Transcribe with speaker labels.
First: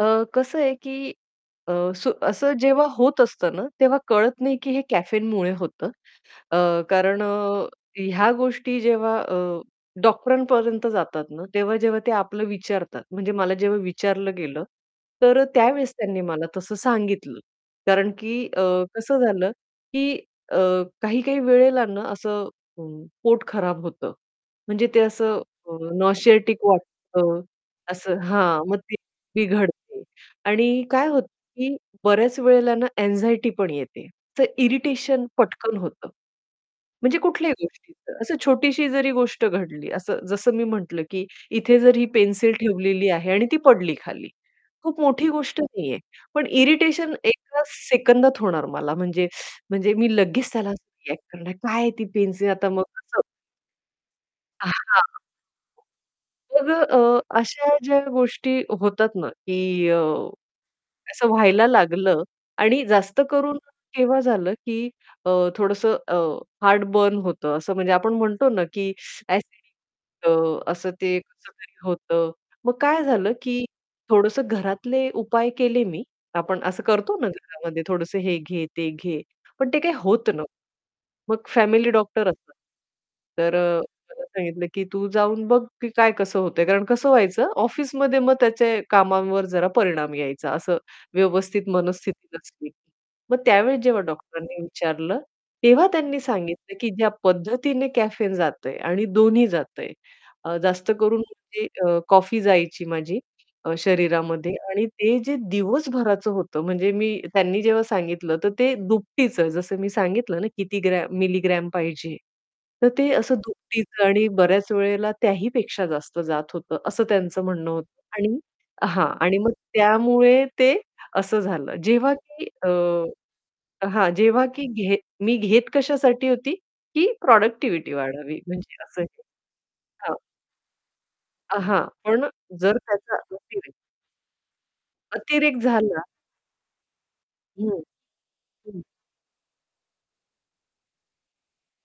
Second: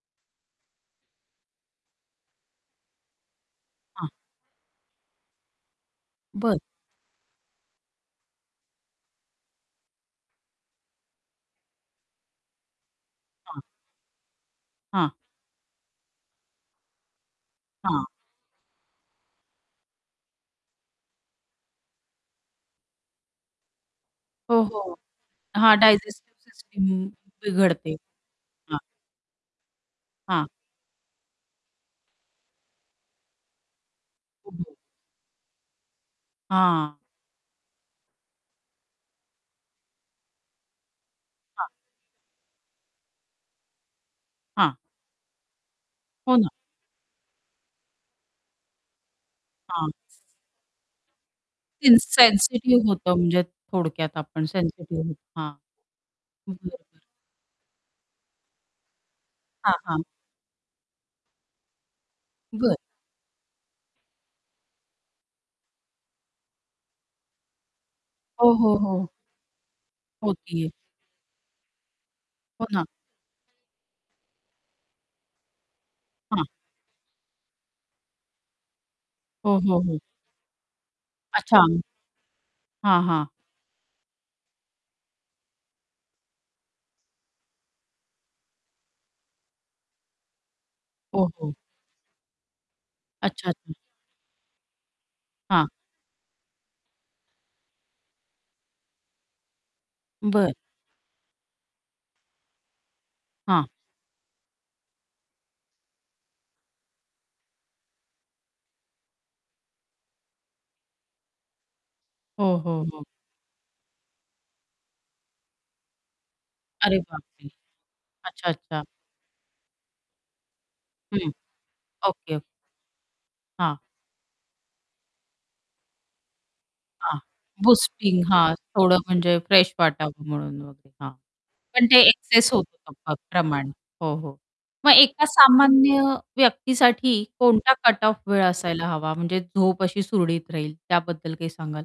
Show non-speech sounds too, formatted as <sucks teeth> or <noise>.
Speaker 1: अ, कसं आहे, की अ, सु असं जेव्हा होत असतं ना, तेव्हा
Speaker 2: हां.
Speaker 1: कळत नाही, की हे कॅफेनमुळे होतं
Speaker 2: बरं.
Speaker 1: अ, कारण अ, ह्या गोष्टी जेव्हा अ, डॉक्टरांपर्यंत जातात ना, तेव्हा जेव्हा ते आपलं विचारतात, म्हणजे मला
Speaker 2: हां.
Speaker 1: जेव्हा विचारलं गेलं,
Speaker 2: हां.
Speaker 1: तर अ, त्यावेळेस त्यांनी मला तसं सांगितलं
Speaker 2: हां.
Speaker 1: कारण, की अ, कसं झालं, की अ, काही-काही वेळेला ना असं अ, पोट खराब होतं
Speaker 2: हो,
Speaker 1: म्हणजे
Speaker 2: हो,
Speaker 1: ते असं
Speaker 2: हां.
Speaker 1: अ,
Speaker 2: डायजेस्टिव्ह
Speaker 1: नॉसिएटिक
Speaker 2: सिस्टमही
Speaker 1: वाटतं
Speaker 2: बिघडते,
Speaker 1: असं हां, मग
Speaker 2: हां.
Speaker 1: ते बिघडते
Speaker 2: हां.
Speaker 1: आणि काय होतं, की बऱ्याच वेळेला ना अँक्साइटी पण येते तर
Speaker 2: <unintelligible>
Speaker 1: इरिटेशन पटकन होतं.
Speaker 2: हां.
Speaker 1: म्हणजे कुठल्याही गोष्टीचं, असं छोटीशी जरी गोष्ट घडली असं जसं मी म्हटलं, की
Speaker 2: हां.
Speaker 1: इथे जर ही पेन्सिल ठेवलेली आहे आणि ती पडली खाली,
Speaker 2: हां.
Speaker 1: खूप मोठी गोष्ट नाहीये
Speaker 2: हो
Speaker 1: पण
Speaker 2: ना.
Speaker 1: इरिटेशन एका सेकंदात होणार मला म्हणजे
Speaker 2: हां.
Speaker 1: म्हणजे मी लगेच त्याला असं रिएक्ट करणार, "काय आहे ती पेन्सिल? आता मग
Speaker 2: इनसेन्सिटिव्ह होतं
Speaker 1: कसं"
Speaker 2: म्हणजे थोडक्यात आपण
Speaker 1: अ, हां,
Speaker 2: सेन्सिटिव्ह हां.
Speaker 1: मग अ,
Speaker 2: बरोबर.
Speaker 1: अ, अशा ज्या गोष्टी होतात ना,
Speaker 2: हां,
Speaker 1: की अ,
Speaker 2: हां.
Speaker 1: असं व्हायला लागलं
Speaker 2: बरं.
Speaker 1: आणि जास्त करून केव्हा झालं, की अ, थोडंसं अ, हार्ट बर्न होतं असं म्हणजे आपण म्हणतो
Speaker 2: हो,
Speaker 1: ना,
Speaker 2: हो,
Speaker 1: की
Speaker 2: हो.
Speaker 1: <sucks teeth> ॲसिडिटी
Speaker 2: हो
Speaker 1: अ,
Speaker 2: की.
Speaker 1: असं ते कसं तरी होतं.
Speaker 2: हो
Speaker 1: मग
Speaker 2: ना.
Speaker 1: काय झालं, की थोडंसं घरातले उपाय केले मी,
Speaker 2: हां.
Speaker 1: आपण असं करतो ना घरामध्ये थोडंसं हे घे, ते घे
Speaker 2: हो,
Speaker 1: पण ते
Speaker 2: हो,
Speaker 1: काही
Speaker 2: हो.
Speaker 1: होत नव्हतं. मग
Speaker 2: अच्छा.
Speaker 1: फॅमिली डॉक्टर असतात.
Speaker 2: हां, हां.
Speaker 1: तर अ, मला सांगितलं, की "तू जाऊन बघ की काय कसं होतंय?" कारण कसं व्हायचं ऑफिसमध्ये मग त्याचे कामांवर जरा परिणाम यायचा असं
Speaker 2: हो, हो.
Speaker 1: व्यवस्थित मनस्थिती नसली, की मग
Speaker 2: अच्छा, अच्छा.
Speaker 1: त्यावेळेस जेव्हा डॉक्टरांनी विचारलं
Speaker 2: हां.
Speaker 1: तेव्हा त्यांनी सांगितलं, की "ज्या पद्धतीने कॅफेन जातंय आणि दोन्ही जातंय,"
Speaker 2: बरं.
Speaker 1: अ, जास्त करून म्हणजे अ, कॉफी जायची माझी
Speaker 2: हां.
Speaker 1: अ, शरीरामध्ये. आणि ते जे दिवसभराचं होतं म्हणजे मी त्यांनी जेव्हा सांगितलं तर ते दुपटीच जसं मी सांगितलं ना किती ग्रॅम मिलीग्रॅम पाहिजे.
Speaker 2: हो, हो,
Speaker 1: तर
Speaker 2: हो.
Speaker 1: ते असं दुपटीचं आणि बऱ्याच वेळेला त्याही पेक्षा जास्त जात होतं
Speaker 2: अरे
Speaker 1: असं त्यांचं
Speaker 2: बापरे!
Speaker 1: म्हणणं होतं आणि
Speaker 2: अच्छा, अच्छा.
Speaker 1: हां. आणि मग त्यामुळे ते
Speaker 2: हं,
Speaker 1: असं झालं. जेव्हा,
Speaker 2: ओके.
Speaker 1: की अ,
Speaker 2: हां.
Speaker 1: हां, जेव्हा की घेत मी घेत कशासाठी होती, की
Speaker 2: हां,
Speaker 1: प्रॉडक्टिव्हिटी
Speaker 2: बूस्टिंग
Speaker 1: वाढावी
Speaker 2: हां.
Speaker 1: म्हणजे
Speaker 2: थोडं
Speaker 1: असं हे
Speaker 2: म्हणजे फ्रेश
Speaker 1: हां.
Speaker 2: वाटावं म्हणून वगैरे, हां.
Speaker 1: अ, हां,
Speaker 2: पण ते
Speaker 1: पण
Speaker 2: एक्सेस
Speaker 1: जर
Speaker 2: होतं प
Speaker 1: त्याचा
Speaker 2: प्रमाण.
Speaker 1: अतिरेक
Speaker 2: हो, हो. मग एका
Speaker 1: अतिरेक
Speaker 2: सामान्य
Speaker 1: झाला
Speaker 2: व्यक्तीसाठी कोणता
Speaker 1: हं.
Speaker 2: कट ऑफ वेळ
Speaker 1: हं.
Speaker 2: असायला हवा म्हणजे झोप अशी सुरळीत राहील त्याबद्दल काही सांगाल?